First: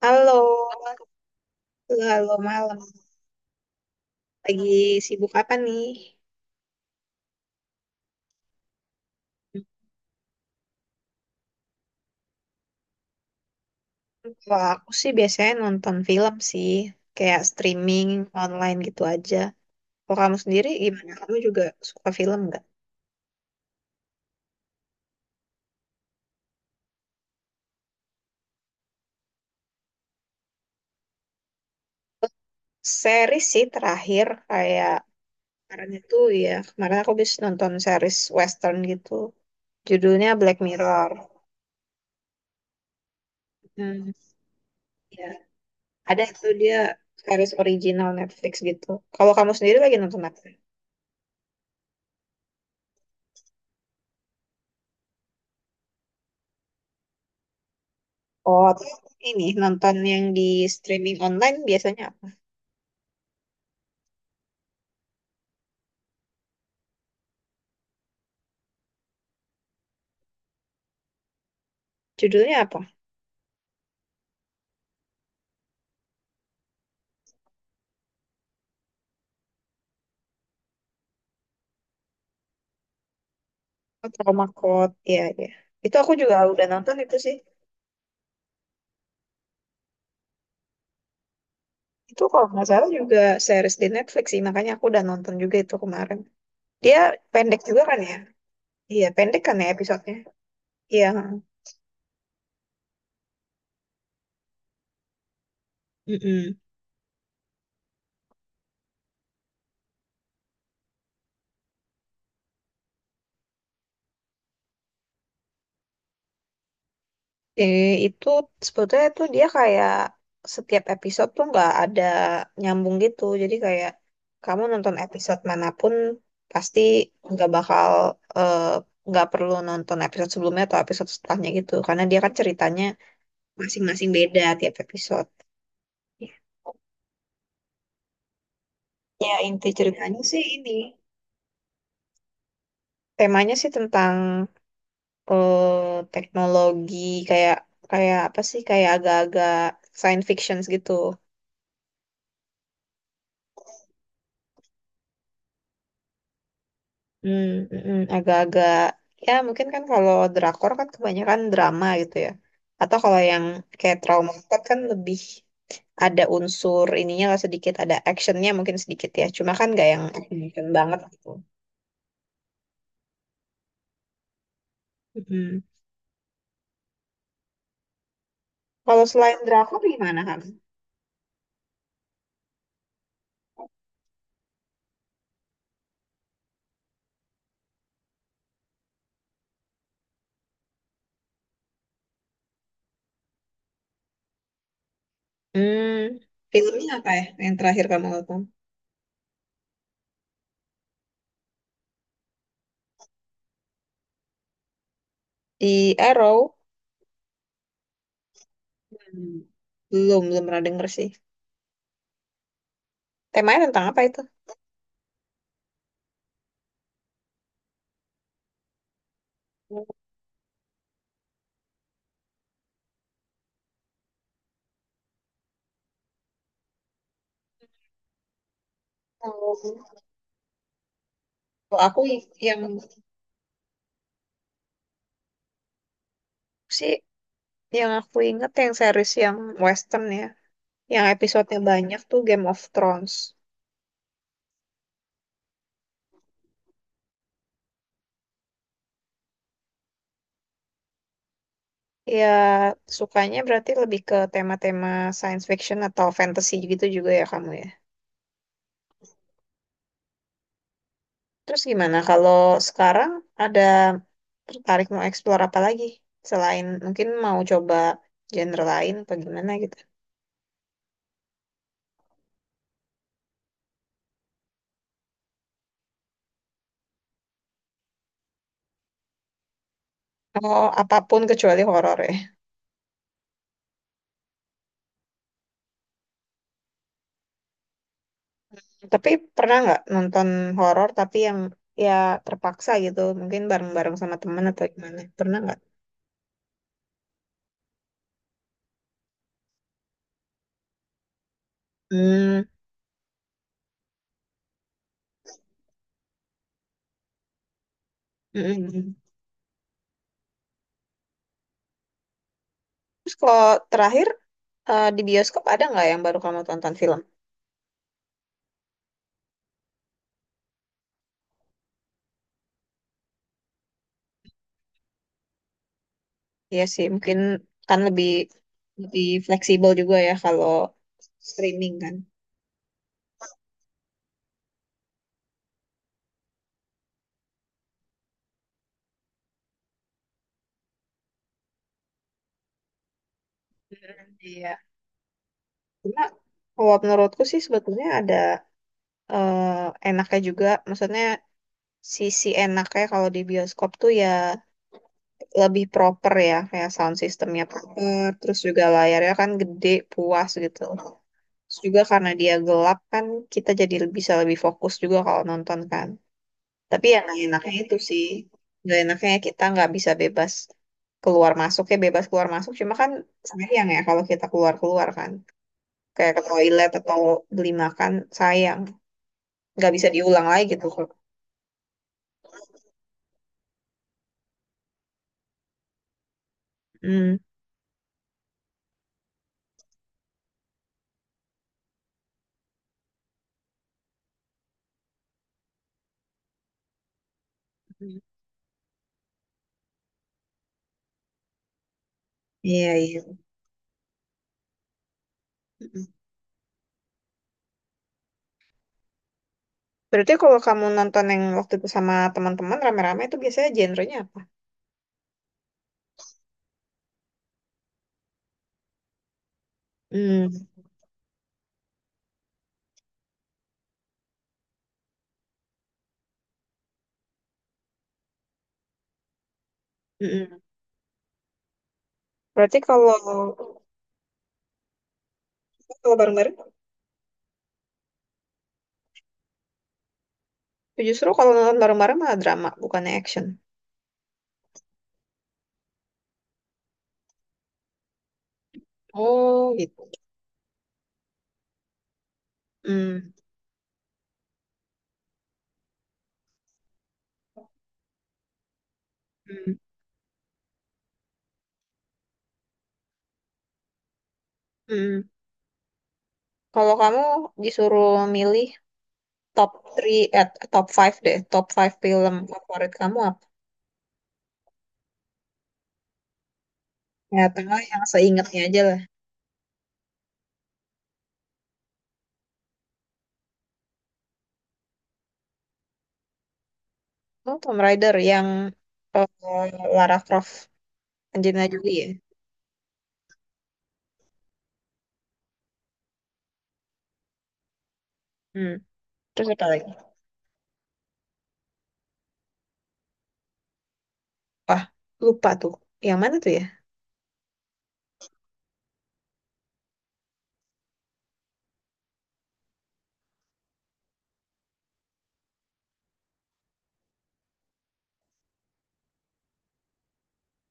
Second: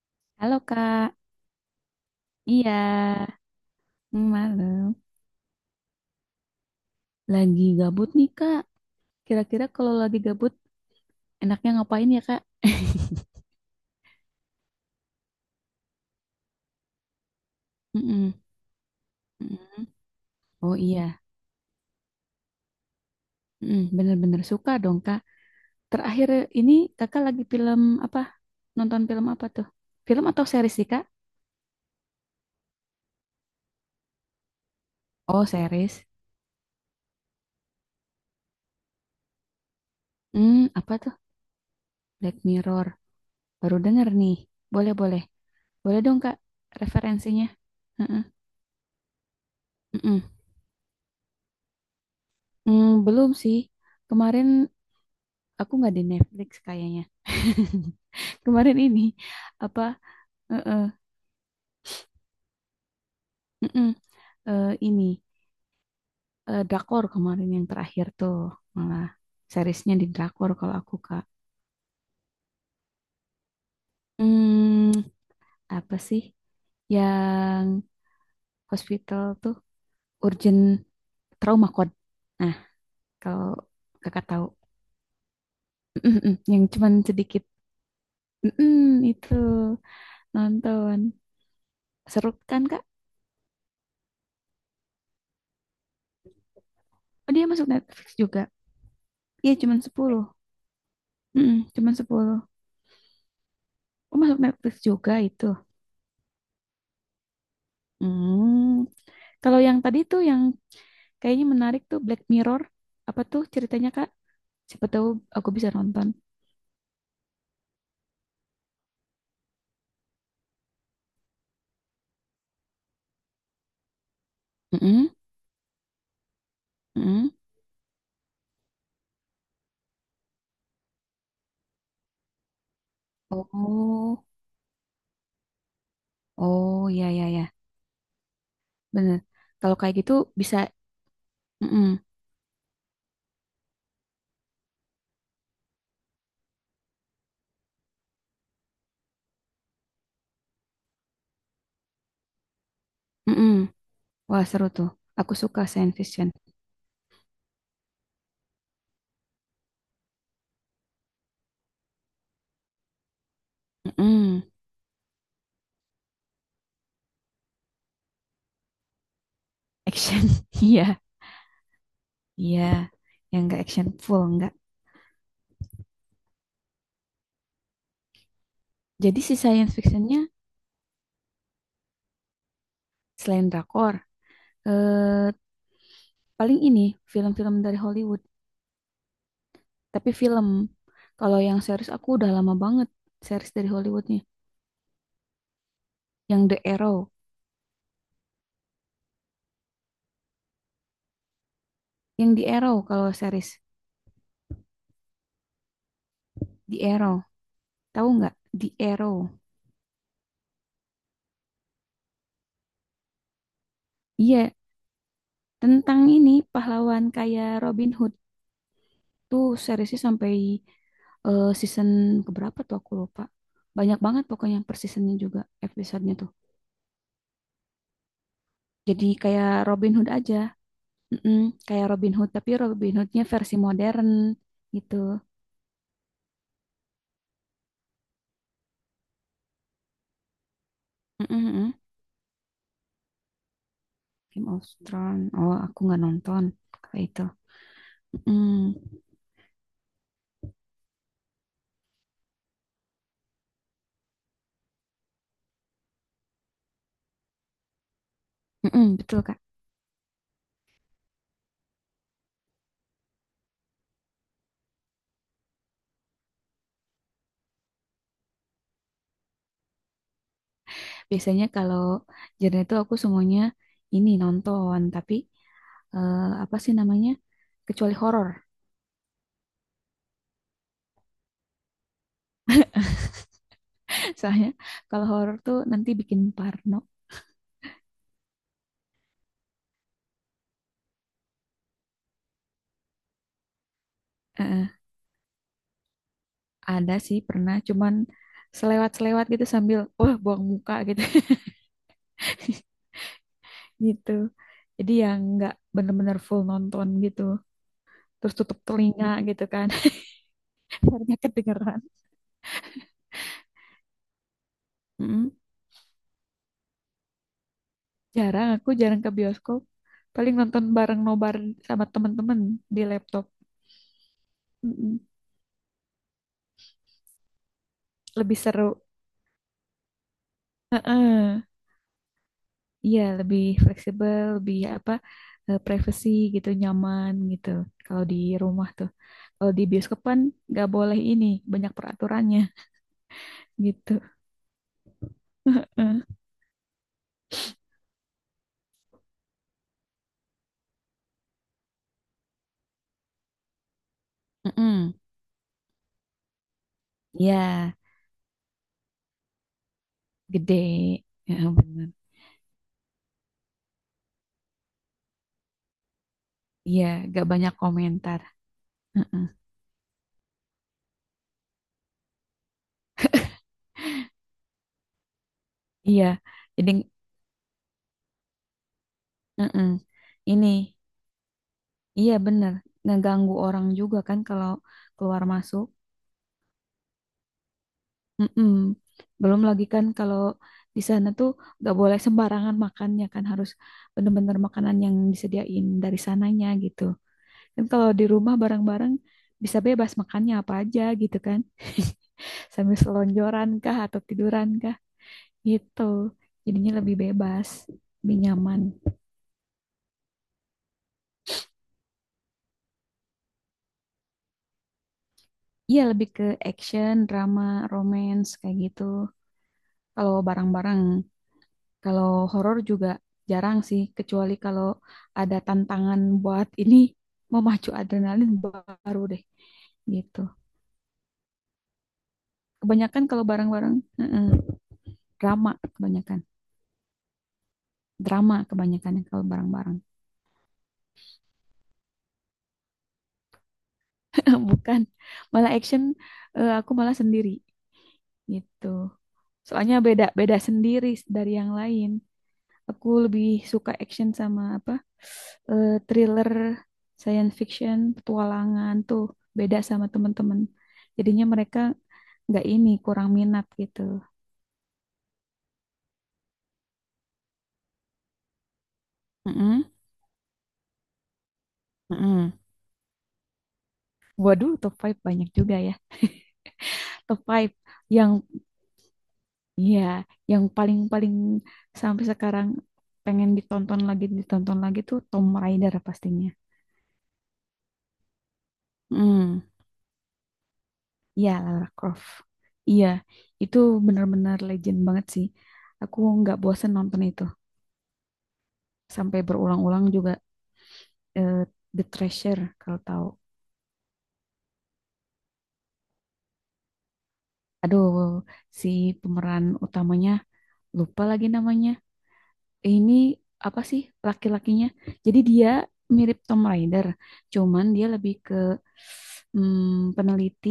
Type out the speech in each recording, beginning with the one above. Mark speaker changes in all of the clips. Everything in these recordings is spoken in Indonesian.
Speaker 1: Halo,
Speaker 2: Halo Kak,
Speaker 1: halo
Speaker 2: iya,
Speaker 1: malam. Lagi
Speaker 2: malam.
Speaker 1: sibuk apa nih?
Speaker 2: Lagi gabut nih Kak. Kira-kira kalau lagi gabut, enaknya ngapain ya Kak?
Speaker 1: Kalau aku sih biasanya nonton film sih, kayak streaming
Speaker 2: Mm-mm,
Speaker 1: online gitu aja.
Speaker 2: mm-mm.
Speaker 1: Kalau kamu sendiri
Speaker 2: Oh
Speaker 1: gimana?
Speaker 2: iya.
Speaker 1: Kamu juga suka film nggak?
Speaker 2: Mm-mm. Bener-bener suka dong Kak. Terakhir ini Kakak lagi film apa? Nonton film apa tuh? Film atau series sih Kak?
Speaker 1: Series sih terakhir kayak
Speaker 2: Oh
Speaker 1: kemarin
Speaker 2: series.
Speaker 1: itu ya kemarin aku habis nonton series western gitu. Judulnya Black
Speaker 2: Hmm, apa
Speaker 1: Mirror.
Speaker 2: tuh? Black Mirror. Baru denger
Speaker 1: Hmm,
Speaker 2: nih. Boleh boleh,
Speaker 1: ya.
Speaker 2: boleh dong
Speaker 1: Ada
Speaker 2: Kak.
Speaker 1: itu dia
Speaker 2: Referensinya.
Speaker 1: series original
Speaker 2: Heeh.
Speaker 1: Netflix gitu. Kalau kamu sendiri lagi nonton
Speaker 2: Mm-mm.
Speaker 1: apa?
Speaker 2: Hmm, belum sih. Kemarin aku nggak di Netflix kayaknya.
Speaker 1: Oh,
Speaker 2: Kemarin
Speaker 1: terus
Speaker 2: ini
Speaker 1: ini
Speaker 2: apa?
Speaker 1: nonton yang di
Speaker 2: Heeh,
Speaker 1: streaming online biasanya apa?
Speaker 2: heeh, ini drakor kemarin yang terakhir tuh malah seriesnya di drakor kalau aku Kak.
Speaker 1: Judulnya apa?
Speaker 2: Hmm, apa sih yang hospital tuh urgent trauma code. Nah, kalau
Speaker 1: Oh,
Speaker 2: Kakak tahu
Speaker 1: Trauma Code. Iya, iya. Itu aku
Speaker 2: Mm-mm,
Speaker 1: juga
Speaker 2: yang
Speaker 1: udah
Speaker 2: cuman
Speaker 1: nonton itu sih.
Speaker 2: sedikit Mm-mm, itu nonton
Speaker 1: Itu
Speaker 2: seru
Speaker 1: kalau
Speaker 2: kan
Speaker 1: nggak
Speaker 2: Kak?
Speaker 1: salah juga series di Netflix sih, makanya aku udah nonton juga itu kemarin. Dia
Speaker 2: Oh, dia
Speaker 1: pendek
Speaker 2: masuk
Speaker 1: juga kan
Speaker 2: Netflix
Speaker 1: ya?
Speaker 2: juga.
Speaker 1: Iya, pendek
Speaker 2: Iya,
Speaker 1: kan ya
Speaker 2: cuman
Speaker 1: episodenya?
Speaker 2: 10
Speaker 1: Iya.
Speaker 2: Mm-mm, cuman 10. Oh, masuk Netflix juga itu.
Speaker 1: Mm-mm.
Speaker 2: Hmm. Kalau yang tadi tuh yang kayaknya menarik tuh Black Mirror, apa tuh ceritanya Kak? Siapa tahu aku bisa nonton.
Speaker 1: Eh, itu sebetulnya tuh dia kayak setiap episode tuh nggak ada nyambung gitu. Jadi kayak kamu nonton
Speaker 2: Mm-mm,
Speaker 1: episode manapun pasti
Speaker 2: mm-mm.
Speaker 1: nggak bakal eh, nggak perlu nonton episode sebelumnya atau episode setelahnya gitu. Karena dia kan ceritanya masing-masing
Speaker 2: Oh,
Speaker 1: beda tiap episode.
Speaker 2: oh ya ya ya, bener.
Speaker 1: Ya inti
Speaker 2: Kalau kayak gitu
Speaker 1: ceritanya sih
Speaker 2: bisa,
Speaker 1: ini
Speaker 2: mm-mm,
Speaker 1: temanya sih tentang teknologi kayak kayak apa sih kayak agak-agak science fiction gitu.
Speaker 2: mm-mm. Wah seru tuh. Aku suka science fiction.
Speaker 1: Hmm, agak-agak ya mungkin kan kalau drakor kan kebanyakan drama gitu ya. Atau kalau yang kayak trauma
Speaker 2: Mm-mm.
Speaker 1: court kan lebih ada unsur ininya lah sedikit, ada actionnya mungkin sedikit ya. Cuma kan nggak yang
Speaker 2: Action,
Speaker 1: action
Speaker 2: iya,
Speaker 1: banget gitu.
Speaker 2: iya. Yang nggak action full nggak.
Speaker 1: Mm. Kalau
Speaker 2: Jadi si
Speaker 1: selain
Speaker 2: science
Speaker 1: drakor
Speaker 2: fictionnya
Speaker 1: gimana kan?
Speaker 2: selain drakor, eh, paling ini film-film dari Hollywood. Tapi film. Kalau yang series aku udah lama banget series dari Hollywoodnya.
Speaker 1: Hmm,
Speaker 2: Yang The
Speaker 1: filmnya apa
Speaker 2: Arrow,
Speaker 1: ya yang terakhir kamu nonton?
Speaker 2: yang The Arrow kalau series
Speaker 1: Di Arrow?
Speaker 2: The Arrow, tahu nggak? The Arrow.
Speaker 1: Hmm. Belum, belum pernah denger sih. Temanya tentang apa itu?
Speaker 2: Iya, tentang ini pahlawan kayak Robin Hood tuh
Speaker 1: Oh,
Speaker 2: seriesnya sampai season keberapa tuh aku lupa. Banyak banget pokoknya per seasonnya juga episodenya tuh. Jadi kayak Robin Hood aja, Mm-mm,
Speaker 1: kalau
Speaker 2: kayak
Speaker 1: aku
Speaker 2: Robin Hood tapi
Speaker 1: yang
Speaker 2: Robin Hoodnya versi modern gitu.
Speaker 1: sih yang aku inget yang series yang western ya, yang
Speaker 2: Mm-mm,
Speaker 1: episodenya
Speaker 2: mm-mm.
Speaker 1: banyak tuh Game of Thrones.
Speaker 2: Game of Thrones. Oh, aku nggak nonton kayak itu. Mm,
Speaker 1: Ya, sukanya berarti lebih ke tema-tema science fiction atau fantasy gitu juga ya kamu ya.
Speaker 2: mm-mm, betul Kak.
Speaker 1: Terus gimana kalau sekarang ada tertarik mau explore apa lagi? Selain mungkin mau coba genre lain apa gimana gitu.
Speaker 2: Biasanya kalau genre itu aku semuanya ini nonton, tapi eh, apa sih namanya? Kecuali horor.
Speaker 1: Oh, apapun kecuali horor ya.
Speaker 2: Soalnya kalau horor tuh nanti bikin parno.
Speaker 1: Tapi pernah nggak nonton horor tapi yang ya terpaksa gitu, mungkin bareng-bareng sama teman atau
Speaker 2: Eh,
Speaker 1: gimana? Pernah nggak?
Speaker 2: ada sih pernah, cuman selewat-selewat gitu sambil wah buang muka gitu
Speaker 1: Hmm.
Speaker 2: gitu. Jadi yang nggak bener-bener full nonton gitu. Terus tutup
Speaker 1: Mm-mm.
Speaker 2: telinga gitu kan, karena kedengeran.
Speaker 1: Terus kalau terakhir di
Speaker 2: Mm-mm.
Speaker 1: bioskop ada nggak yang baru kamu tonton film?
Speaker 2: Jarang, aku jarang ke bioskop. Paling nonton bareng nobar sama temen-temen di laptop. Mm-mm.
Speaker 1: Iya sih, mungkin kan lebih
Speaker 2: Lebih seru.
Speaker 1: lebih fleksibel juga ya kalau
Speaker 2: Heeh.
Speaker 1: streaming kan.
Speaker 2: Iya, lebih fleksibel, lebih apa, privacy gitu, nyaman gitu. Kalau di rumah tuh. Kalau di bioskop kan nggak boleh ini, banyak peraturannya gitu.
Speaker 1: Mm, iya. Cuma
Speaker 2: Heeh.
Speaker 1: kalau menurutku sih sebetulnya ada enaknya juga, maksudnya sisi enaknya kalau di bioskop tuh ya
Speaker 2: Mm-mm.
Speaker 1: lebih proper ya, kayak sound
Speaker 2: Iya,
Speaker 1: systemnya proper, terus juga layarnya kan gede, puas
Speaker 2: gede.
Speaker 1: gitu.
Speaker 2: Ya
Speaker 1: Terus juga
Speaker 2: bener.
Speaker 1: karena dia gelap kan kita jadi bisa lebih fokus juga kalau nonton kan.
Speaker 2: Iya,
Speaker 1: Tapi yang nggak
Speaker 2: nggak
Speaker 1: enaknya
Speaker 2: banyak
Speaker 1: itu sih,
Speaker 2: komentar.
Speaker 1: nggak enaknya
Speaker 2: Heeh.
Speaker 1: kita nggak bisa bebas keluar masuk ya bebas keluar masuk. Cuma kan sayang ya kalau kita keluar keluar kan,
Speaker 2: Iya,
Speaker 1: kayak ke
Speaker 2: jadi
Speaker 1: toilet atau beli makan sayang, nggak
Speaker 2: heeh.
Speaker 1: bisa diulang lagi
Speaker 2: Ini.
Speaker 1: gitu.
Speaker 2: Iya bener, ngeganggu orang juga kan kalau keluar masuk.
Speaker 1: Hmm,
Speaker 2: Mm-mm. Belum lagi kan kalau di sana tuh gak boleh sembarangan makannya kan harus bener-bener makanan yang disediain dari sananya gitu. Kan kalau di rumah bareng-bareng bisa bebas makannya apa aja gitu kan.
Speaker 1: iya
Speaker 2: Sambil
Speaker 1: iya.
Speaker 2: selonjoran kah atau tiduran kah gitu.
Speaker 1: Mm-mm.
Speaker 2: Jadinya lebih bebas, lebih nyaman.
Speaker 1: Berarti kalau kamu nonton yang waktu itu sama teman-teman rame-rame itu biasanya genrenya apa?
Speaker 2: Iya lebih ke action, drama, romance kayak gitu. Kalau
Speaker 1: Hmm,
Speaker 2: bareng-bareng kalau horor juga jarang sih, kecuali kalau ada tantangan buat ini memacu adrenalin baru deh gitu.
Speaker 1: mm-mm. Berarti kalau
Speaker 2: Kebanyakan kalau barang-barang heeh, drama
Speaker 1: kalau
Speaker 2: kebanyakan,
Speaker 1: bareng-bareng,
Speaker 2: drama kebanyakan yang kalau barang-barang.
Speaker 1: justru kalau nonton bareng-bareng malah drama, bukannya action.
Speaker 2: Bukan, malah action aku malah sendiri gitu.
Speaker 1: Oh,
Speaker 2: Soalnya
Speaker 1: gitu.
Speaker 2: beda beda sendiri dari yang lain. Aku
Speaker 1: Hmm.
Speaker 2: lebih suka action sama apa? Thriller, science fiction, petualangan tuh
Speaker 1: Hmm.
Speaker 2: beda sama teman-teman. Jadinya mereka nggak ini kurang minat gitu.
Speaker 1: Hmm. Kalau kamu disuruh milih top
Speaker 2: Mm-mm,
Speaker 1: three, eh top five deh, top five film
Speaker 2: mm-mm.
Speaker 1: favorit kamu apa?
Speaker 2: Waduh, top five banyak juga ya. Top
Speaker 1: Ya,
Speaker 2: five
Speaker 1: tengah yang
Speaker 2: yang
Speaker 1: seingetnya aja lah.
Speaker 2: ya yang paling-paling sampai sekarang pengen ditonton lagi tuh Tom Raider pastinya.
Speaker 1: Oh, Tomb Raider yang eh,
Speaker 2: Mm.
Speaker 1: Lara Croft,
Speaker 2: Iya,
Speaker 1: Angelina
Speaker 2: Lara
Speaker 1: Jolie ya.
Speaker 2: Croft. Iya, itu benar-benar legend banget sih. Aku nggak bosen nonton itu.
Speaker 1: Hmm.
Speaker 2: Sampai
Speaker 1: Terus apa lagi?
Speaker 2: berulang-ulang juga eh, The Treasure, kalau tahu.
Speaker 1: Wah, lupa tuh. Yang mana tuh ya?
Speaker 2: Aduh, si pemeran utamanya, lupa lagi namanya. Ini apa sih laki-lakinya? Jadi dia mirip Tom Raider, cuman dia lebih ke peneliti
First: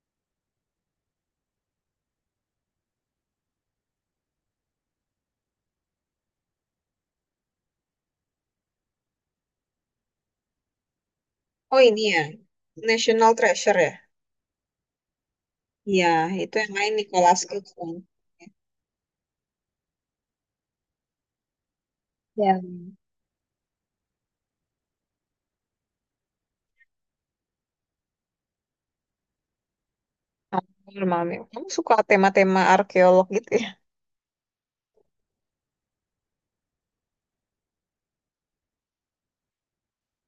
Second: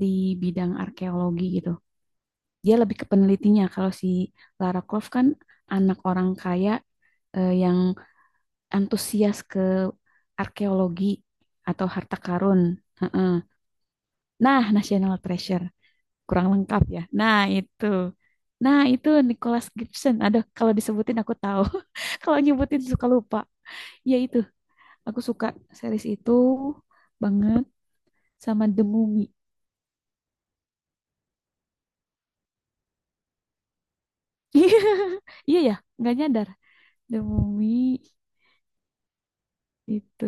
Speaker 2: di bidang arkeologi gitu. Dia lebih ke penelitinya. Kalau si Lara Croft kan anak orang kaya yang antusias ke arkeologi
Speaker 1: Oh,
Speaker 2: atau
Speaker 1: ini
Speaker 2: harta
Speaker 1: ya.
Speaker 2: karun.
Speaker 1: National
Speaker 2: Heeh.
Speaker 1: Treasure ya.
Speaker 2: Nah, National Treasure
Speaker 1: Iya,
Speaker 2: kurang
Speaker 1: itu yang
Speaker 2: lengkap
Speaker 1: main
Speaker 2: ya. Nah,
Speaker 1: Nicolas Cage
Speaker 2: itu.
Speaker 1: kan.
Speaker 2: Nah, itu Nicholas Gibson. Aduh, kalau disebutin aku tahu. Kalau
Speaker 1: Yang
Speaker 2: nyebutin suka lupa. Ya itu, aku suka series itu banget sama The Mummy.
Speaker 1: malam ya. Kamu suka tema-tema arkeolog gitu ya?
Speaker 2: Iya ya, nggak nyadar. The Mummy itu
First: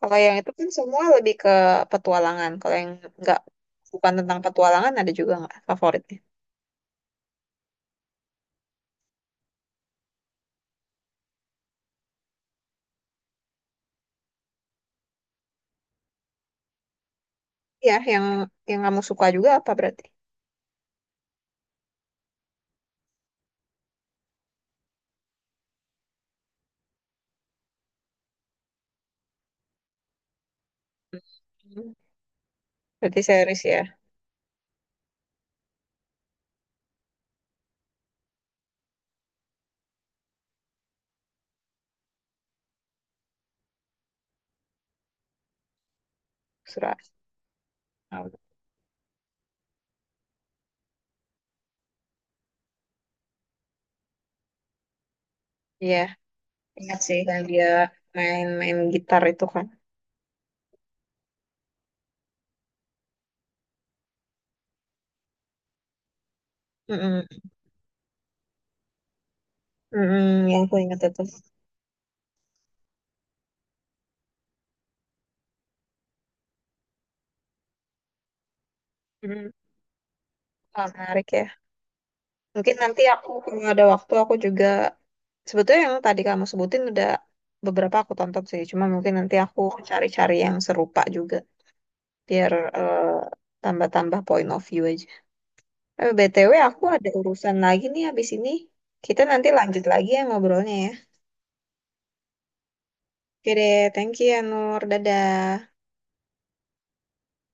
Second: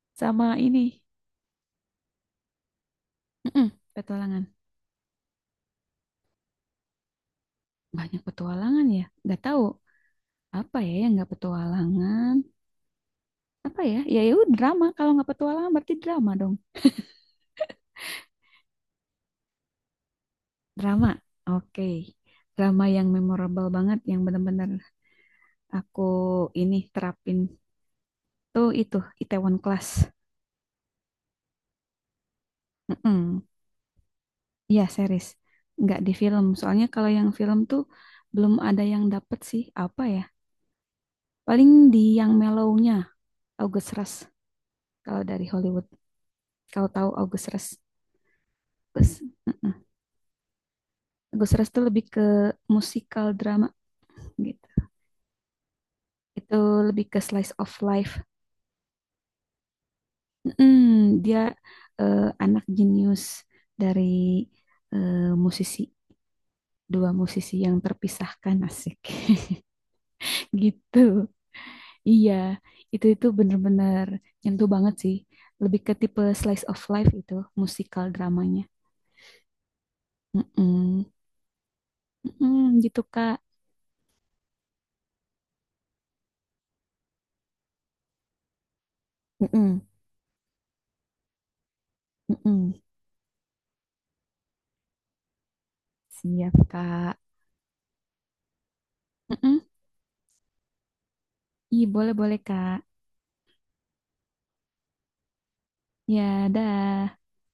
Speaker 1: Kalau yang itu
Speaker 2: sama
Speaker 1: kan
Speaker 2: ini.
Speaker 1: semua lebih ke petualangan. Kalau yang nggak
Speaker 2: Mm-mm,
Speaker 1: bukan tentang
Speaker 2: petualangan.
Speaker 1: petualangan ada juga nggak favoritnya?
Speaker 2: Banyak petualangan ya. Nggak tahu apa ya yang nggak petualangan. Apa ya? Ya itu drama. Kalau nggak petualangan berarti drama dong.
Speaker 1: Iya, yang kamu suka juga apa berarti?
Speaker 2: Drama. Oke. Drama yang memorable banget yang benar-benar aku ini terapin tuh itu Itaewon Class.
Speaker 1: Hmm. Berarti
Speaker 2: Mm-mm.
Speaker 1: series ya,
Speaker 2: Iya, series. Nggak di film. Soalnya kalau yang film tuh belum ada yang dapet sih. Apa ya? Paling di yang mellow-nya August Rush kalau dari Hollywood. Kalau
Speaker 1: surat.
Speaker 2: tahu August Rush. August, mm-mm. August Rush tuh lebih ke musikal drama gitu.
Speaker 1: Iya,
Speaker 2: Itu
Speaker 1: ingat
Speaker 2: lebih
Speaker 1: sih
Speaker 2: ke
Speaker 1: yang
Speaker 2: slice
Speaker 1: dia
Speaker 2: of life
Speaker 1: main-main gitar itu kan.
Speaker 2: Dia anak jenius dari eh, musisi dua
Speaker 1: Mm-mm.
Speaker 2: musisi yang terpisahkan asik
Speaker 1: Mm-mm, yang aku ingat itu.
Speaker 2: gitu. Iya, itu bener-bener nyentuh banget sih. Lebih ke tipe slice of life itu musikal dramanya.
Speaker 1: Mm. Wah,
Speaker 2: Mm-mm.
Speaker 1: menarik ya.
Speaker 2: Mm-mm,
Speaker 1: Mungkin
Speaker 2: gitu
Speaker 1: nanti aku
Speaker 2: Kak.
Speaker 1: kalau ada waktu aku juga sebetulnya yang tadi kamu sebutin udah beberapa aku tonton sih. Cuma mungkin nanti aku
Speaker 2: Mm-mm.
Speaker 1: cari-cari yang serupa juga, biar
Speaker 2: Mm-mm.
Speaker 1: eh, tambah-tambah point of view aja. Eh, BTW
Speaker 2: Siap
Speaker 1: aku ada
Speaker 2: Kak.
Speaker 1: urusan lagi nih habis ini. Kita nanti
Speaker 2: Mm-mm.
Speaker 1: lanjut lagi ya ngobrolnya ya.
Speaker 2: Ih, boleh-boleh Kak.
Speaker 1: Oke deh, thank you ya Nur. Dadah.
Speaker 2: Ya, dah.